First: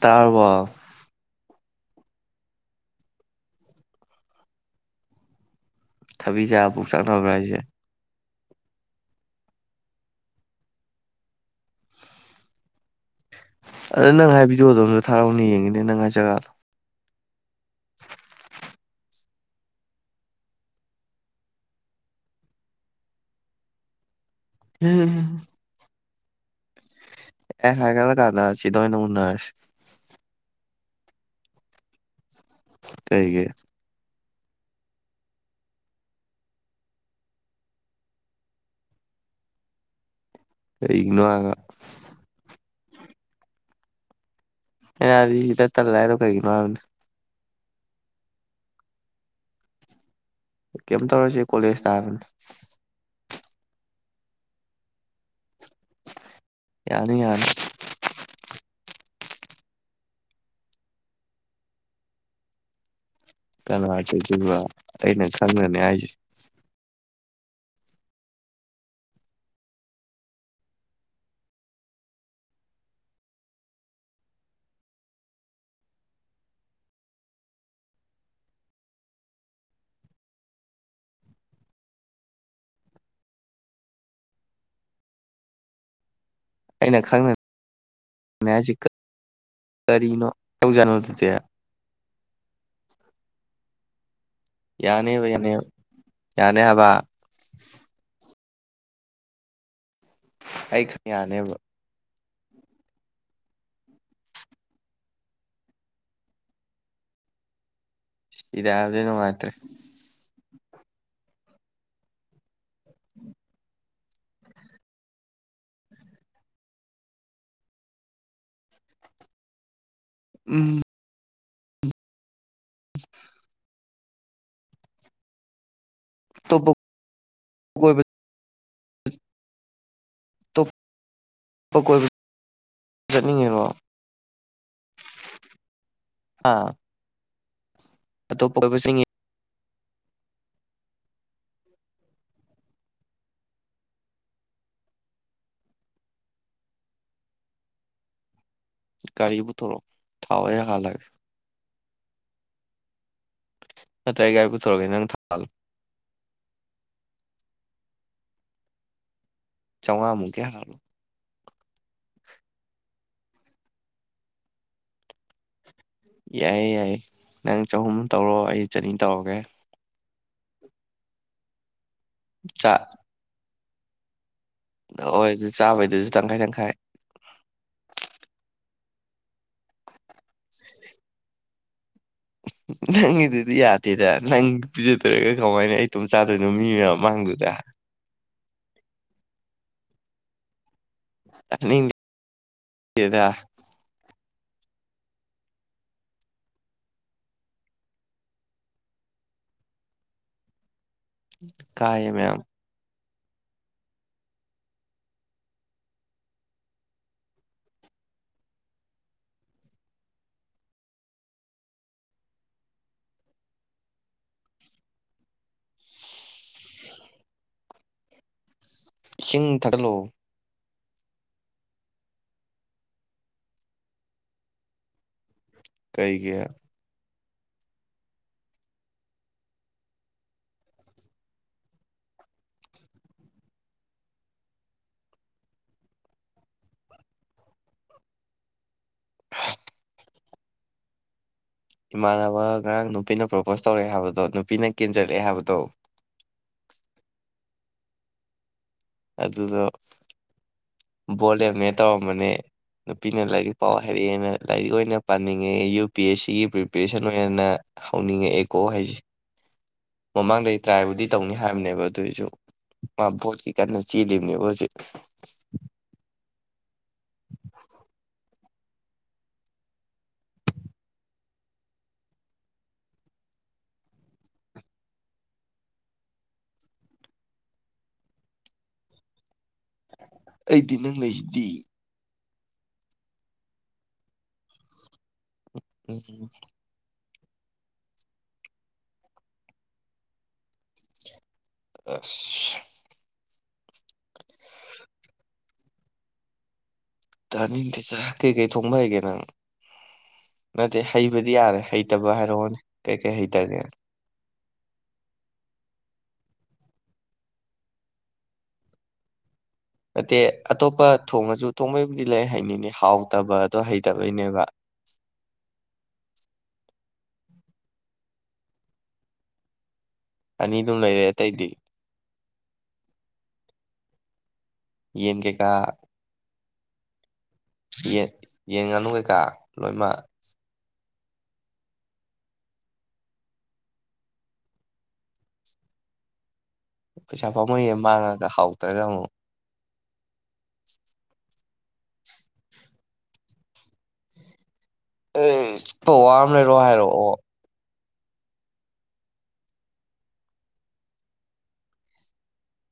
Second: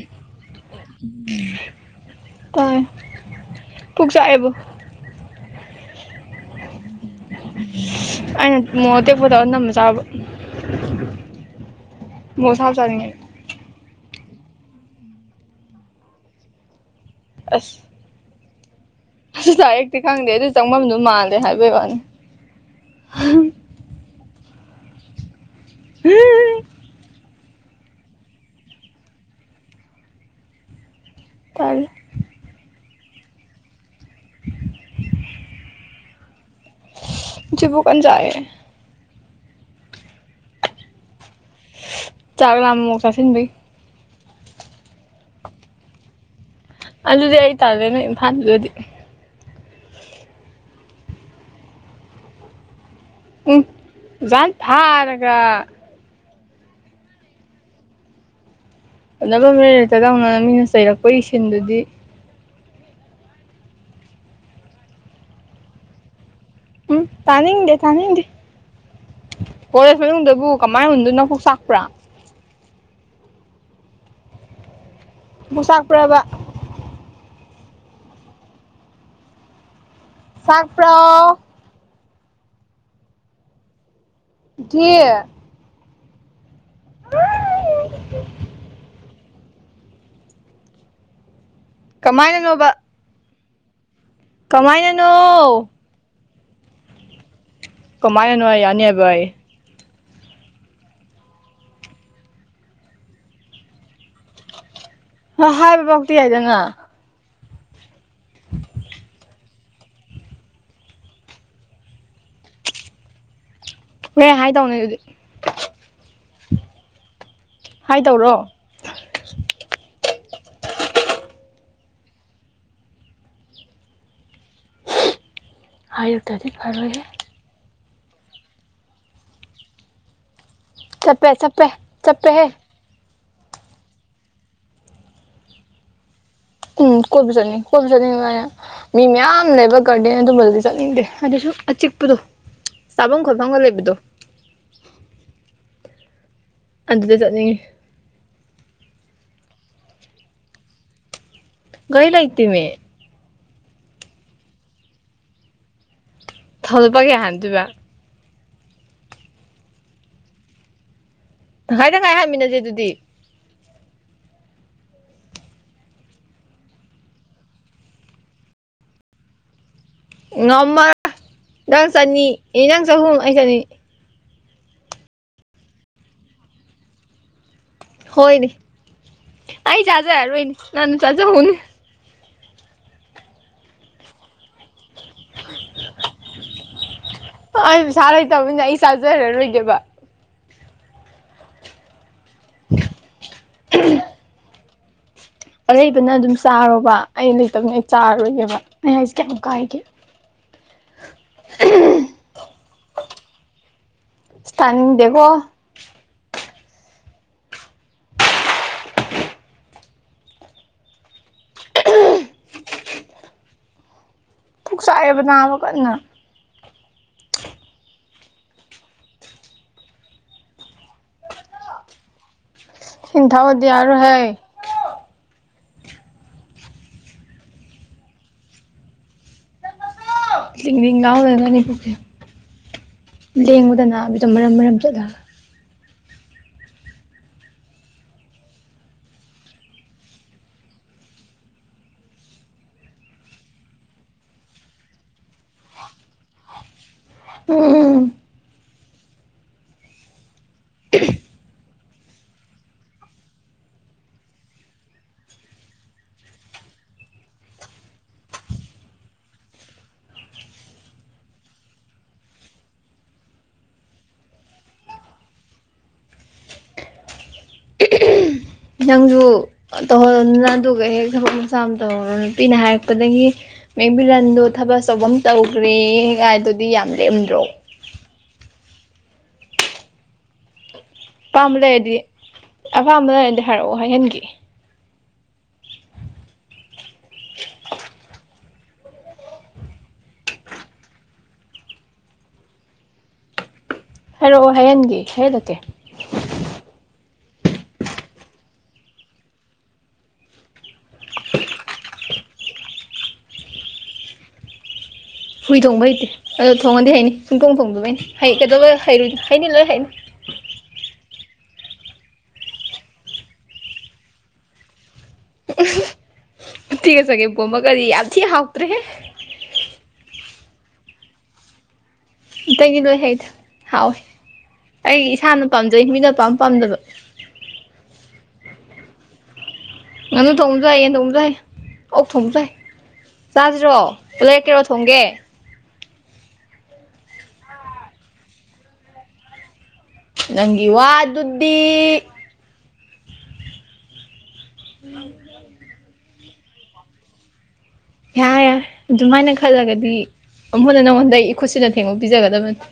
ꯇꯥꯔꯕꯣ ꯇꯥꯢ ꯄꯨꯛ ꯆꯥꯛꯑꯦꯕꯨ ꯊꯕꯤ ꯆꯥꯕ ꯄꯨꯛ ꯆꯥꯛꯅꯕ꯭ꯔꯥ ꯍꯥꯏꯖꯦ ꯑꯩꯅ ꯃꯣꯔꯣꯛ ꯇꯦꯛꯄ ꯇꯧꯔ ꯅꯝꯅ ꯆꯥꯕ ꯃꯣꯔꯣꯛ ꯑꯁꯥꯕ ꯆꯥꯅꯤꯡꯉꯦ ꯑꯗꯨ ꯅꯪ ꯍꯥꯏ ꯚꯤꯗꯤꯑꯣꯗꯣ ꯑꯝꯇꯥ ꯊꯥꯔꯛꯎꯅꯦ ꯌꯦꯡꯒꯦꯅꯦ ꯅꯪ ꯍꯥꯏ ꯖꯒꯥꯗꯣ ꯑꯁ ꯑꯁ ꯗꯥꯏꯔꯦꯛꯇꯤ ꯈꯪꯗꯦ ꯑꯗꯨ ꯆꯪꯕꯝꯗꯨ ꯃꯥꯜꯂꯦ ꯍꯥꯏꯕꯩꯋꯥꯅꯤ [unintelligible] [unintelligible] ꯑꯦ ꯍꯥꯏꯅꯔ ꯇꯥꯟꯅ ꯁꯤꯗꯑꯣꯏꯅ ꯎꯟꯅꯔꯁꯤ ꯇꯜꯂꯤ ꯀꯩꯒꯤ [inaudible] [unintelligible] ꯆꯥꯛꯑꯦ ꯀꯩꯒꯤꯅꯣ ꯍꯥꯏꯔꯒ ꯆꯥꯥꯛ ꯂꯥꯝꯃ ꯃꯣꯔꯣꯛ ꯆꯥꯁꯤꯟꯕꯩ ꯑꯩꯅ ꯍꯥꯏꯗꯤ ꯁꯤꯗ ꯇꯜꯂꯦ ꯍꯥꯢꯗꯣ ꯀꯩꯒꯤꯅꯣ ꯍꯥꯏꯕꯅꯤ ꯑꯗꯨꯗꯤ ꯑꯩ ꯇꯜꯂꯦ ꯅꯣꯢ ꯏꯝꯐꯥꯟꯗꯨꯗꯗꯤ ꯀꯩꯝ ꯇꯧꯔꯣꯏꯁꯦ ꯀꯣꯂꯦꯖ ꯇꯥꯕꯅꯤ ꯎꯝ ꯑꯣꯖꯥꯅ ꯐꯥꯔꯒ ꯌꯥꯅꯤ ꯌꯥꯅꯤ ꯐꯖꯕꯝ ꯏꯂꯩ ꯂꯩꯇꯗꯧꯅ ꯃꯤꯅ ꯆꯩꯔꯛꯄꯩ ꯁꯤꯟꯗꯨꯗꯤ ꯀꯅꯥ ꯆꯩꯗꯣꯢꯕ ꯑꯩꯅ ꯈꯪꯅꯅꯦ ꯍꯥꯏ [unintelligible] ꯎꯝ ꯇꯥꯅꯤꯡꯗꯦ ꯇꯥꯅꯤꯡꯗꯦ ꯀꯣꯂꯦꯖ ꯃꯅꯨꯡꯗꯕꯨ ꯀꯃꯥꯏ ꯎꯟꯗꯣꯏ ꯅꯀꯣꯛ ꯆꯥꯛꯄ꯭ꯔꯥ [unintelligible] ꯆꯥꯛꯄ꯭ꯔꯥꯕ ꯆꯥꯛꯄ꯭ꯔꯣ [unintelligible] ꯑꯩꯅ ꯈꯪꯅ ꯅꯦꯍꯥꯏꯁꯤ ꯀ ꯀꯔꯤꯅꯣ ꯇꯧꯖꯥꯠꯅꯣ ꯑꯗꯨꯗꯤ ꯀꯃꯥꯏꯅꯅꯣꯕ ꯌꯥꯅꯤꯕ ꯌꯥꯅꯤ ꯀꯃꯥꯏꯅꯅꯣ ꯌꯥꯅꯤ ꯍꯥꯏꯕ ꯀꯃꯥꯏꯅꯅꯣ ꯌꯥꯅꯤ ꯍꯥꯏꯕ ꯑꯌꯦ ꯑꯩ ꯈꯛ ꯌꯥꯅꯦꯕ ꯑꯗꯣ ꯍꯥꯏꯕꯕꯧꯇꯤ ꯌꯥꯏꯗꯅ ꯁꯤꯗ ꯍꯥꯏꯕꯗꯤ ꯅꯨꯡꯉꯥꯏꯇꯦ ꯍꯣꯔꯦꯟ ꯍꯥꯏꯗꯧꯅꯤ ꯑꯗꯨꯗꯤ ꯍꯥꯏꯗꯧꯔꯣ ꯎꯝ [inaudible] ꯍꯥꯏꯔꯛꯇ꯭ꯔꯥꯗꯤ ꯑꯇꯣꯞꯄ ꯐꯔꯣꯏꯍꯦ ꯀꯣꯏꯕ [unintelligible] ꯆꯞꯄꯦ ꯆꯞꯄꯦ ꯀꯣꯏꯕ ꯆꯞꯄꯦ ꯍꯦ ꯆꯠꯅꯤꯡꯉꯤꯔꯣ ꯑꯥ ꯎꯝ ꯀꯣꯏꯕ ꯆꯠꯅꯤꯡ ꯀꯣꯏꯕ ꯆꯅꯤꯡꯉꯦ ꯑꯇꯣꯞꯄ ꯀꯣꯏꯕ ꯆꯠꯅꯤꯡꯉꯤ ꯃꯤ ꯃꯌꯥꯝ ꯂꯩꯕ ꯀ꯭ꯔꯗꯦꯟ ꯑꯗꯨꯝꯕꯗꯨꯗꯤ ꯆꯠꯅꯤꯡꯗꯦ ꯑꯗꯨꯁꯨ ꯑꯆꯤꯛꯄꯗꯣ ꯆꯥꯕꯝ ꯈꯣꯠꯐꯝꯒ ꯂꯩꯕꯗꯣ ꯑꯗꯨꯗ ꯆꯠꯅꯤꯡꯉꯤ ꯒꯥꯔꯤ ꯄꯨꯊꯣꯔꯛꯑꯣ ꯊꯥꯎ ꯑꯩ ꯍꯥꯜꯂꯒꯦ ꯒꯥꯔꯤ ꯂꯩꯇꯦꯃꯤ ꯅꯠꯇ꯭ꯔ ꯑꯩ ꯒꯥꯥꯔꯤ ꯄꯨꯊꯣꯔꯒꯦ ꯅꯪ ꯊꯥꯎ ꯍꯥꯜꯂꯣ ꯊꯥꯎ ꯂꯨꯄꯥ ꯀꯌꯥ ꯍꯥꯟꯗꯣꯏꯕ ꯆꯧꯉꯥꯃꯨꯛꯀꯤ ꯍꯥꯜꯂꯣ ꯇꯪꯈꯥꯏ ꯇꯪꯈꯥꯏ ꯍꯥꯟꯃꯤꯟꯅꯖ‌ꯦ ꯑꯗꯨꯗꯤ ꯌꯥꯏꯌꯦ ꯌꯥꯏꯌꯦ ꯅꯪ ꯆꯍꯨꯝ ꯇꯧꯔꯣ ꯑꯩ ꯆꯅꯤ ꯇꯧꯔꯒꯦ ꯉꯝꯃꯔꯣꯏ ꯅꯪ ꯆꯅꯤ ꯑꯦ ꯆꯥ ꯅꯪ ꯆꯍꯨꯝ ꯑꯩ ꯆꯅꯤ ꯍꯣꯏ ꯑꯗꯨꯗꯤ ꯆꯥꯕꯩꯗꯨꯖꯨ ꯇꯪꯈꯥꯏ ꯇꯪꯈꯥꯏ ꯍꯣꯏꯅꯦ ꯑꯩ ꯆꯥꯖꯔꯔꯣꯏꯅꯦ ꯅꯅ ꯆꯥꯖꯍꯧꯅꯦ ꯅꯪꯒꯤꯗꯨꯗꯤ ꯌꯥꯗꯦꯗ ꯅꯪ ꯄꯤꯖꯗꯔꯒ ꯀꯃꯥꯏꯅ ꯑꯩ ꯏꯇꯣꯝ ꯆꯥꯗꯣꯏꯅꯣ ꯃꯤ ꯃꯌꯥꯝ ꯃꯥꯛꯗꯨꯗꯥ ꯆꯥꯔ‌ꯣꯏ ꯊꯧꯕꯅꯤꯅꯥ ꯑꯩ ꯆꯥꯔꯖꯔꯥ ꯔꯣꯏꯒꯦꯕ ꯇꯥꯅꯤꯡ ꯗꯦꯗꯥ ꯎꯝ ꯑꯔꯩꯕꯅ ꯑꯗꯨꯝ ꯆꯥꯔꯣꯕ ꯑꯩ ꯂꯩꯇꯕꯅꯤꯅ ꯑꯩ ꯆꯥꯔꯔꯣꯏꯒꯦꯕ ꯑꯩ ꯍꯥꯏꯁꯦ ꯀꯌꯥꯝ ꯀꯥꯏꯒꯦ [unintelligible] ꯀꯥꯏꯌꯦ ꯑꯁ ꯃꯌꯥꯝ ꯑꯁ ꯇꯥꯅꯤꯡꯗꯦꯀꯣ ꯄꯨꯛ ꯆꯥꯛꯑꯦꯕ ꯅꯥꯕ ꯀꯟꯅ [inaudible] ꯏꯁꯤꯡ ꯊꯛꯂꯣ ꯏꯁꯤꯡ ꯊꯛꯑꯨꯔꯗꯤ ꯌꯥꯔꯔꯣꯏ ꯍꯦ ꯀꯩꯒꯤ ꯂꯤꯡꯂꯤꯡ ꯂꯥꯎ ꯂꯩꯔꯒꯅꯤ ꯄꯨꯛꯁꯦ ꯂꯦꯡꯕꯗ ꯅꯥꯕꯤꯗꯣ ꯃꯔꯝ ꯃꯔꯝ ꯆꯠꯂꯒ [unintelligible] ꯏꯃꯥꯟꯅꯕ ꯉꯔꯥꯡ ꯅꯨꯄꯤꯅ ꯄ꯭ꯔꯣꯄꯣꯁ ꯇꯧꯔꯛꯑꯦ ꯍꯥꯏꯕꯗꯣ ꯅꯨꯄꯤꯅ ꯀꯦꯟꯖꯜꯂꯛꯑꯦ ꯍꯥꯏꯕꯗꯣ ꯎꯝ ꯑꯗꯨꯗꯣ ꯚꯣꯠ ꯂꯦꯞꯅꯦ ꯇꯧꯔꯝꯕꯅꯦ ꯅꯨꯄꯤꯅ ꯂꯥꯏꯔꯤꯛ ꯄꯥꯎ ꯍꯥꯏꯔꯛꯑꯦꯅ ꯂꯥꯏꯔꯤꯛ ꯑꯣꯏꯅ ꯄꯥꯅꯤꯡꯉꯦ ꯌꯨ ꯄꯤ ꯑꯦꯁ ꯁꯤꯒꯤ ꯄ꯭ꯔꯤꯄꯦꯔꯦꯁꯟ ꯑꯣꯏꯅ ꯍꯧꯅꯤꯡꯉꯛꯑꯦꯀꯣ ꯍꯥꯏꯁꯦ ꯃꯃꯥꯡꯗꯩ ꯇ꯭ꯔꯥꯏꯕꯨꯗꯤ ꯇꯧꯅꯤ ꯍꯥꯏꯕꯅꯦꯕ ꯑꯗꯨꯑꯣꯏꯁꯨ ꯃꯥ ꯚꯣꯠꯀꯤ ꯀꯟꯅ ꯆꯦꯜꯂꯤꯅꯦꯕ ꯍꯧꯖꯤꯛ ꯅꯪꯁꯨ ꯇꯧꯍꯜꯂꯣꯗꯅ ꯑꯗꯨꯒ ꯍꯦꯛ ꯊꯕꯛ ꯃꯆꯥ ꯑꯃ ꯍꯦꯛ ꯇꯧꯍꯧꯔꯣ ꯅꯨꯄꯤꯅ ꯍꯥꯏꯔꯛꯄꯗꯒꯤ ꯃꯦꯡꯕꯤꯔꯟꯗꯣ ꯊꯕꯛ ꯑꯆꯧꯕ ꯑꯃ ꯇꯧꯈ꯭ꯔꯦꯌꯦ ꯀꯥꯏꯗꯨꯗꯤ ꯌꯥꯝ ꯂꯦꯝꯗ꯭ꯔꯣ ꯑꯩꯗꯤ ꯅꯪ ꯂꯩꯖꯤ ꯑꯄꯥꯝꯕ ꯂꯩꯔꯗꯤ ꯑꯄꯥꯝꯕ ꯂꯩꯔꯗꯤ ꯍꯥꯏꯔꯛꯑꯣ ꯍꯥꯏꯍꯟꯒꯦ ꯎꯝꯎꯝ [unintelligible] ꯑꯁ ꯍꯥꯏꯔꯛꯑꯣ ꯍꯥꯏꯍꯟꯒꯦ ꯍꯥꯏꯍꯜꯂꯛꯀꯦ ꯇꯥꯅꯤꯡꯗꯦ ꯆꯥꯛ ꯀꯩꯀꯩ ꯊꯣꯡꯕ ꯍꯩꯒꯦ ꯅꯪ ꯅꯠꯇꯦ ꯍꯩꯕꯗꯤ ꯌꯥꯔꯦ ꯍꯩꯇꯕ ꯍꯥꯏꯔꯛꯑꯣꯅꯦ ꯀꯩꯀꯩ ꯍꯩꯇꯒꯦ ꯍꯨꯏ ꯊꯣꯡꯕ ꯍꯩꯇꯦ ꯑꯗꯣ ꯊꯣꯡꯉꯗꯤ ꯍꯩꯅꯤ ꯁꯨꯡꯊꯣꯡ ꯊꯣꯡꯗꯕꯩꯅꯤ ꯍꯩ ꯀꯩꯗꯧꯕꯒꯤ ꯍꯩ ꯍꯩꯅꯤ ꯂꯣꯏ ꯍꯩꯅꯤ ꯅꯠꯇꯦ ꯑꯇꯣꯞꯄ ꯊꯣꯡꯉꯁꯨ ꯊꯣꯡꯕꯩꯕꯨꯗꯤ ꯂꯩ ꯍꯩꯅꯤꯅꯦ ꯍꯥꯎꯇꯕꯗꯣ ꯍꯩꯇꯕꯩꯅꯦꯕ ꯎꯇꯤꯒ ꯆꯒꯦꯝꯄꯣꯝꯕꯒꯗꯤ ꯌꯥꯝ ꯊꯤ ꯍꯥꯎꯇ꯭ꯔꯦꯍꯦ ꯑꯅꯤꯗꯨꯝ ꯂꯩꯔꯦ ꯑꯇꯩꯗꯤ ꯑꯇꯩꯒꯤ ꯂꯣꯏ ꯍꯩꯗ ꯍꯥꯎꯏ ꯑꯩ ꯌꯦꯟ ꯏꯁꯥꯅ ꯀꯩꯀꯥ ꯄꯥꯝꯖꯩ ꯃꯤꯅ ꯄꯥꯥꯝ ꯄꯥꯝꯗꯕ ꯌꯦ ꯌꯦꯟ ꯉꯥꯅꯨ ꯀꯩꯀꯥ ꯂꯣꯏꯃꯛ ꯉꯥꯅꯨ ꯊꯣꯡꯕꯖꯨ ꯍꯩ ꯌꯦꯟ ꯊꯣꯡꯕꯖꯨ ꯍꯩ ꯑꯣꯛ ꯊꯣꯡꯕꯖꯨ ꯍꯩ ꯆꯥꯖꯤꯔꯣ ꯂꯩꯔꯛꯀꯦꯔꯣ ꯊꯣꯡꯒꯦ ꯄꯩꯁꯥ ꯄꯥꯝꯃꯨꯏꯌꯦ ꯃꯥꯡꯉꯒ ꯍꯥꯎꯇ꯭ꯔꯒ ꯑꯃꯨꯛ ꯅꯪꯒꯤ ꯋꯥꯗꯨꯗꯤ ꯑꯦꯁ ꯄꯧꯋꯥ ꯑꯃ ꯂꯩꯔꯣ ꯍꯥꯏꯔꯛꯑꯣ ꯌꯥꯔꯦ ꯌꯥꯔꯦ ꯑꯗꯨꯃꯥꯏꯅ ꯈꯜꯂꯒꯗꯤ ꯑꯃꯨꯛ ꯍꯟꯅ ꯅꯪꯉꯣꯟꯗ ꯏꯈꯨꯠꯁꯤꯅ ꯊꯦꯡꯕ ꯄꯤꯖꯒꯗꯕ ꯅꯠꯇꯦ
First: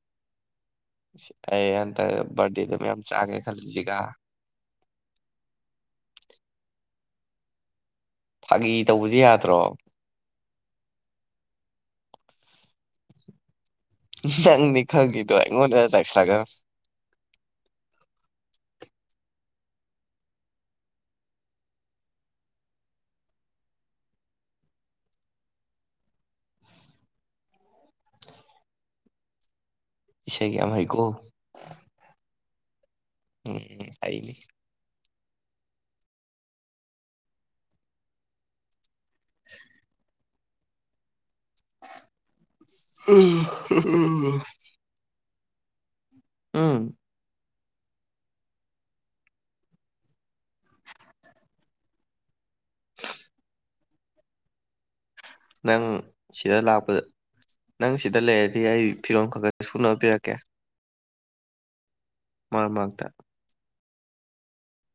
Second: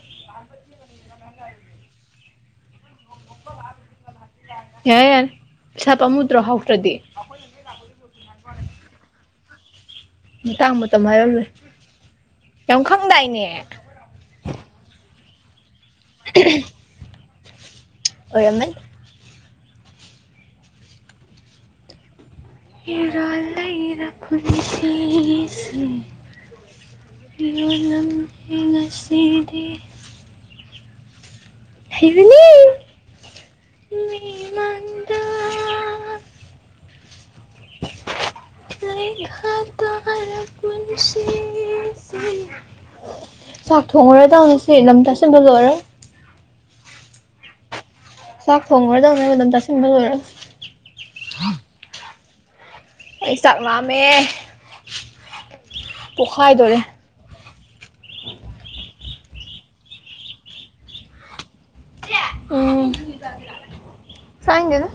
ꯑꯩ ꯍꯟꯇꯛ ꯕꯔꯗꯦꯗ ꯃꯌꯥꯝ ꯆꯥꯒꯦ ꯈꯜꯂꯤꯖꯤꯒ ꯌꯥꯔꯦ ꯌꯥꯔꯦ ꯄꯩꯁꯥ ꯄꯥꯝꯃꯨꯗ꯭ꯔꯣ ꯍꯥꯎꯇ꯭ꯔꯗꯤ ꯑꯈꯣꯏ [unintelligible] ꯐꯥꯒꯤ ꯇꯧꯕꯖꯦ ꯌꯥꯗ꯭ꯔꯣ ꯥꯃꯇꯥꯡ ꯃꯇꯝ ꯍꯥꯏꯕ ꯑꯝꯂꯩ ꯌꯥꯝ ꯈꯪꯗꯥꯏꯅꯦ ꯅꯪꯅꯤ ꯈꯪꯉꯤꯗꯣ ꯑꯩꯉꯣꯟꯗꯒ ꯇꯥꯏꯁꯜꯂꯛꯀꯅꯨ ꯑꯣꯏꯔꯝꯃꯅꯤ ꯏꯔꯥꯜ ꯂꯩꯔꯥ ꯄꯨꯟꯁꯤꯁꯦ ꯌꯣꯜ ꯂꯝꯂꯦ ꯉꯁꯤꯗꯤ ꯏꯁꯩꯒ ꯌꯥꯝ ꯍꯩꯀꯣ ꯍꯩꯕꯅꯦ ꯑꯦꯑꯦ ꯑꯩꯗꯤ [unintelligible] ꯂꯩꯈꯥ ꯇꯥꯔ ꯄꯨꯟꯁꯤ ꯁꯤꯁꯦ ꯆꯥꯛ ꯊꯣꯡꯉꯨꯔꯗꯧꯅꯤ ꯁꯤ ꯂꯝ ꯇꯥꯁꯟꯕ ꯂꯣꯏꯔꯒ ꯎꯝ ꯆꯥꯛ ꯊꯣꯡꯉꯨꯔꯗꯧꯅꯦꯕ ꯂꯝ ꯇꯁꯤꯟꯕ ꯂꯣꯏꯔꯥ ꯑꯩ ꯆꯥꯛ ꯂꯥꯝꯃꯦ ꯅꯪ ꯁꯤꯗ ꯄꯣꯛꯈꯥꯏꯗꯣꯔꯦ ꯂꯥꯛꯄꯗ ꯅꯪ ꯁꯤꯗ ꯂꯩꯔꯗꯤ ꯑꯩ ꯐꯤꯔꯣꯜ ꯈꯥ ꯈꯥ ꯁꯨꯅꯕ ꯄꯤꯔꯛꯀꯦ ꯃꯔꯛ ꯎꯪ ꯃꯔꯛꯇ ꯆꯥꯅꯤꯡꯗꯦꯗ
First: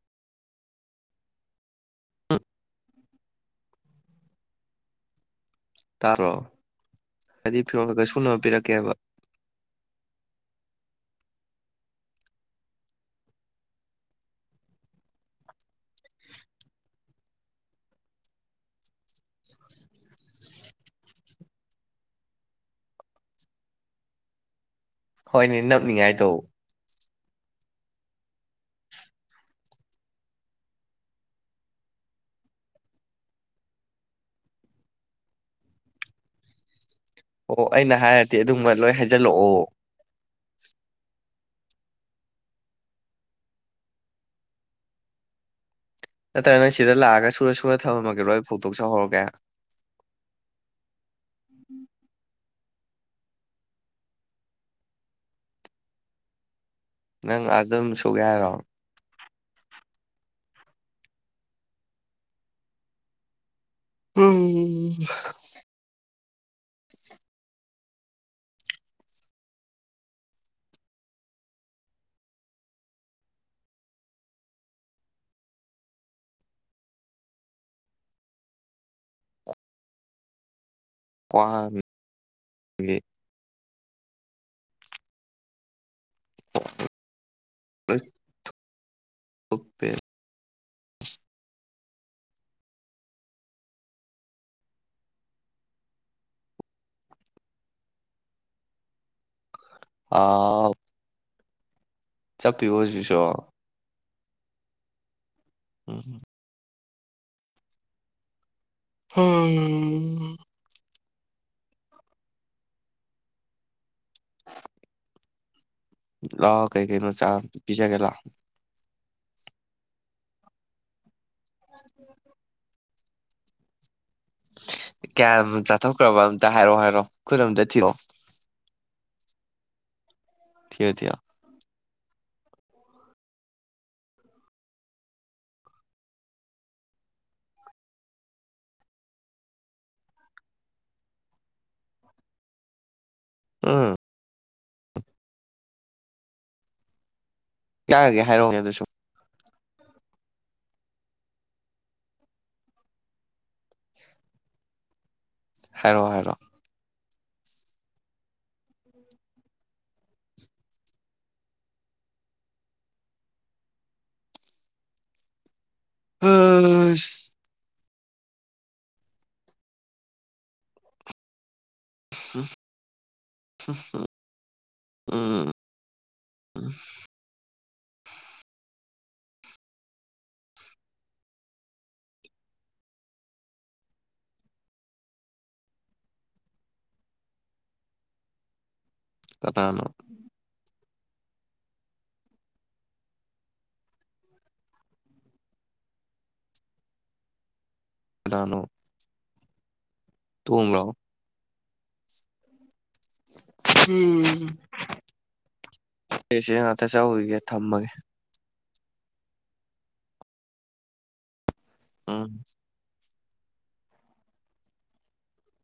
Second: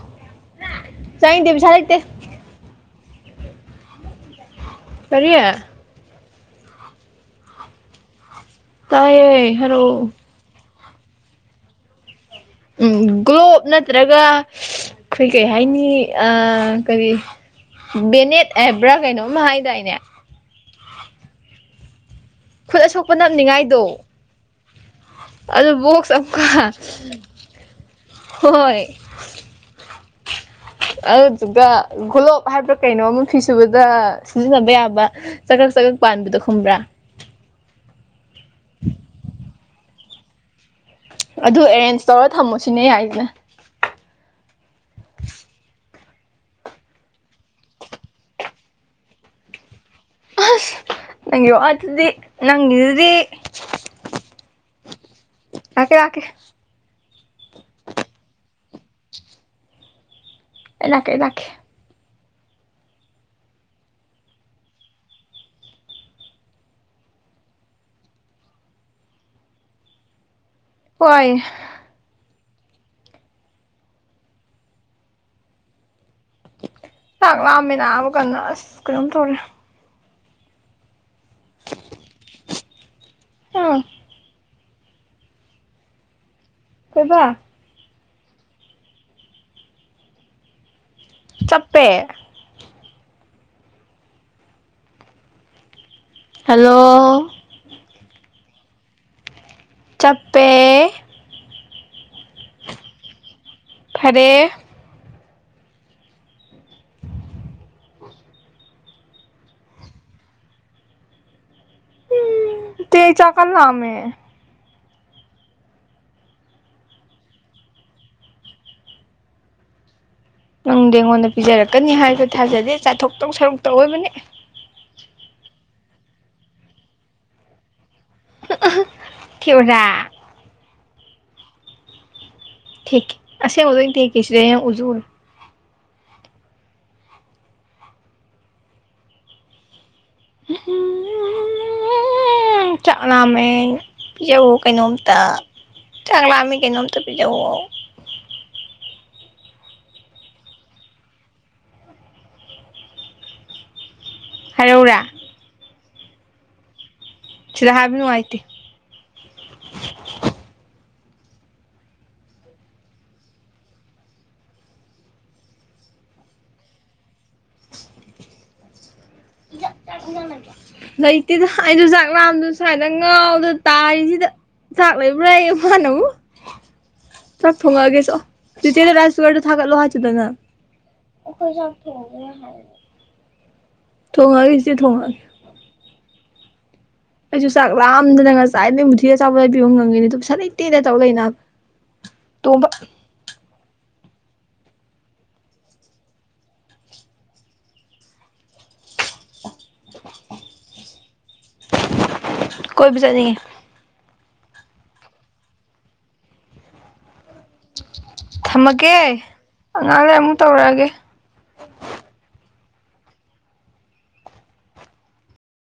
ꯆꯥꯅꯤꯡꯗꯦ ꯄꯩꯁꯥ ꯂꯩꯇꯦ ꯀꯔꯤ ꯇꯥꯕ꯭ꯔꯣ ꯍꯥꯏꯗꯤ ꯐꯤꯔꯣꯜ ꯈꯈ ꯁꯨꯅꯕ ꯄꯤꯔꯛꯀꯦ ꯇꯥꯏꯌꯦ ꯍꯥꯏꯔꯛꯑꯣ ꯎꯝ ꯒ꯭ꯂꯣꯞ ꯅꯠꯇ꯭ꯔꯒ ꯑꯈꯣꯏ ꯀꯩ ꯍꯥꯏꯅꯤ ꯑꯥ ꯀꯔꯤ ꯕꯦꯅꯦꯠ ꯍꯥꯏꯕ꯭ꯔꯥ ꯀꯩꯅꯣꯝ ꯍꯥꯏꯗꯥꯏꯅꯦ [inaudible] ꯈꯨꯠ ꯑꯁꯣꯛꯄ ꯅꯞꯅꯤꯡꯉꯥꯏꯗꯣ ꯍꯣꯏꯅꯦ ꯑꯗꯨ ꯕꯣꯛꯁ ꯅꯞꯅꯤꯡꯉꯥꯏ ꯇꯧ ꯑꯝꯒ ꯍꯣꯏ ꯑꯗꯨꯗꯨꯒ ꯒꯣꯂꯣꯞ ꯍꯥꯏꯕ꯭ꯔꯥ ꯀꯩꯅꯣ ꯑꯃ ꯐꯤ ꯁꯨꯕꯗ ꯁꯤꯖꯤꯟꯅꯕ ꯌꯥꯕ ꯆꯒꯛ ꯆꯒꯛ ꯄꯥꯟꯕꯗꯣ ꯈꯪꯕ꯭ꯔꯥ ꯑꯣ ꯑꯩꯅ ꯍꯥꯏꯔꯗꯤ ꯑꯗꯨꯕ ꯂꯣꯏ ꯍꯥꯏꯖꯜꯂꯛꯑꯣ ꯑꯗꯨ ꯑꯦꯔꯦꯟꯖ ꯇꯧꯔ ꯊꯝꯃꯣ ꯁꯤꯅꯦ ꯑꯩꯅ ꯍꯥꯏꯖꯤꯅ ꯅꯠꯇ꯭ꯔꯥꯒꯅ ꯁꯤꯗ ꯂꯥꯛꯑꯒ ꯁꯨꯔ ꯁꯨꯔ ꯊꯝꯃꯝꯃꯒꯦꯔꯣ ꯑꯩ ꯐꯧꯗꯣꯛ ꯆꯥꯍꯧꯔꯒꯦ ꯑꯁ ꯅꯪꯒꯤ ꯋꯥꯗꯨꯗꯤ ꯅꯪꯒꯤꯗꯨꯗꯤ ꯂꯥꯛꯀꯦ ꯂꯥꯛꯀꯦ ꯅꯪ ꯑꯗꯨꯝ ꯁꯨꯒꯦ ꯍꯥꯏꯔꯣ ꯑꯩ ꯂꯥꯛꯀꯦ ꯑꯩ ꯂꯥꯛꯀꯦ ꯎꯝ꯫ ꯍꯣꯏ ꯆꯥꯛ ꯂꯥꯝꯃꯦ ꯅꯥꯕ ꯀꯟꯅ ꯑꯁ ꯀꯩꯅꯣꯝ ꯇꯧꯔꯦ ꯀꯥꯎꯃꯤ ꯒꯤ [unintelligible] ꯀꯩꯕꯥ ꯂꫭꯏ ꯊꯨꯞ ꯊꯨꯞꯄꯦ ꯆꯞꯄꯦ ꯍꯜꯂꯣ ꯆꯞꯄꯦ ꯑꯥ ꯆꯞꯄꯤꯕꯣ ꯍꯧꯖꯤꯛꯁꯨ ꯐꯔꯦ ꯎꯝ ꯍꯝ ꯍꯥ ꯑꯥ ꯎꯝ ꯗꯦ ꯆꯥꯛ ꯀꯜ ꯂꯥꯝꯃꯦ ꯂꯥꯛꯑꯣ ꯀꯩ ꯀꯩꯅꯣ ꯆꯥ ꯄꯤꯖꯒꯦ ꯂꯥꯛꯑꯣ ꯅꯪꯗꯤ ꯑꯩꯉꯣꯟꯗ ꯄꯤꯖꯔꯛꯀꯅꯤ ꯍꯥꯏꯕ ꯊꯥꯖꯗꯦ ꯆꯥꯊꯣꯛꯇꯧ ꯁꯔꯨꯛꯇ ꯑꯣꯏꯕꯅꯦ ꯀꯌꯥꯝꯕꯨ ꯆꯥꯊꯣꯛꯈ꯭ꯔꯥꯕ ꯑꯝꯇ ꯍꯥꯏꯔꯣꯑꯣ ꯍꯥꯏꯔꯣ ꯈꯨꯠ ꯑꯃꯝꯇ ꯊꯤꯔꯛꯑꯣ ꯊꯤꯑꯣꯔꯥ ꯊꯤꯌꯣ ꯊꯤꯌꯣ ꯊꯦꯛꯀꯦ ꯑꯁꯦꯡꯕꯒꯩ ꯊꯦꯛꯀꯦ ꯁꯤꯗꯩ ꯍꯦꯟ ꯎꯁꯨ ꯎꯔꫭꯏ ꯆꯥꯛ ꯂꯥꯝꯃꯦ ꯑꯩ ꯎꯝ ꯄꯤꯖꯥꯎꯋꫭ ꯀꯩꯅꯣꯝꯇ ꯆꯥꯛ ꯂꯥꯝꯃꯦ ꯀꯩꯅꯣꯝꯇ ꯄꯤꯖꯧꯋꯣ ꯌꯥꯒꯦ ꯍꯥꯏꯔꯛ ꯎꯅꯦ ꯑꯗꯨꯁꯨ [inaudible] ꯍꯥꯏꯔꯛ ꯎꯔꯥ ꯍꯥꯏꯔꯛꯑꯣ ꯍꯥꯏꯔꯛꯑꯣ ꯁꯤꯗ ꯍꯥꯏꯕ ꯅꯨꯡꯉꯥꯏꯇꯦ ꯑꯁ [inaudible] ꯏꯌꯥꯛ ꯆꯥꯛ ꯏꯟꯁꯥꯡ ꯂꯩꯕ꯭ꯔꫭ ꯂꯩꯇꯦꯗ ꯑꯩꯖꯨꯆꯥꯛ ꯂꯥꯝꯗꯅ ꯁ꯭ꯋꯥꯏꯗ ꯉꯥꯎꯗ ꯇꯥꯔꯤꯁꯤꯗ ꯆꯥꯛ ꯎꯝ ꯂꯩꯕ꯭ꯔꯥꯑꯦ ꯃꯥꯅ ꯑꯃꯨꯛ ꯆꯥꯛ ꯊꯣꯡꯉꯛꯑꯒꯦ ꯆꯣ ꯆꯤꯆꯦꯗꯣ ꯔꯥꯏꯁ ꯀꯨꯀꯔꯗꯣ ꯊꯥꯒꯠꯂꯣ ꯍꯥꯏꯆꯣꯗꯗꯅ ꯑꯣꯈꯣꯏ ꯆꯥꯛ ꯊꯣꯡꯗ꯭ꯔꯦ ꯍꯥꯏ ꯊꯣꯡꯉꯒꯦ ꯆꯦꯆꯦ ꯊꯣꯡꯉꯒꯦ ꯑꯩꯁꯨ ꯆꯥꯛ ꯂꯥꯝꯗꯅ ꯉꯁꯥꯏꯗꯒꯤ ꯃꯨꯊꯤꯗ ꯑꯆꯥꯄꯣꯠ ꯂꯩꯕꯤꯕꯣ ꯀꯅꯥꯅꯣ ꯉꯝꯉꯤꯅꯦ ꯑꯗꯣ ꯄꯩꯁꯥ ꯂꯩ [unintelligible] ꯀꯅꯥꯅꯣ ꯇꯣꯡꯂꯥꯎ ꯀꯣꯕ ꯆꯠꯅꯤꯡꯉꯦ ꯑꯩꯁꯦ ꯁꯤ ꯉꯥꯛꯇ ꯆꯧꯒꯤꯒꯦ ꯊꯝꯃꯒꯦ ꯊꯝꯃꯒꯦ ꯉꯥꯍꯛ ꯂꯩꯔꯒ ꯑꯃꯨꯛ ꯇꯧꯔꯛꯑꯒꯦ ꯎꯝ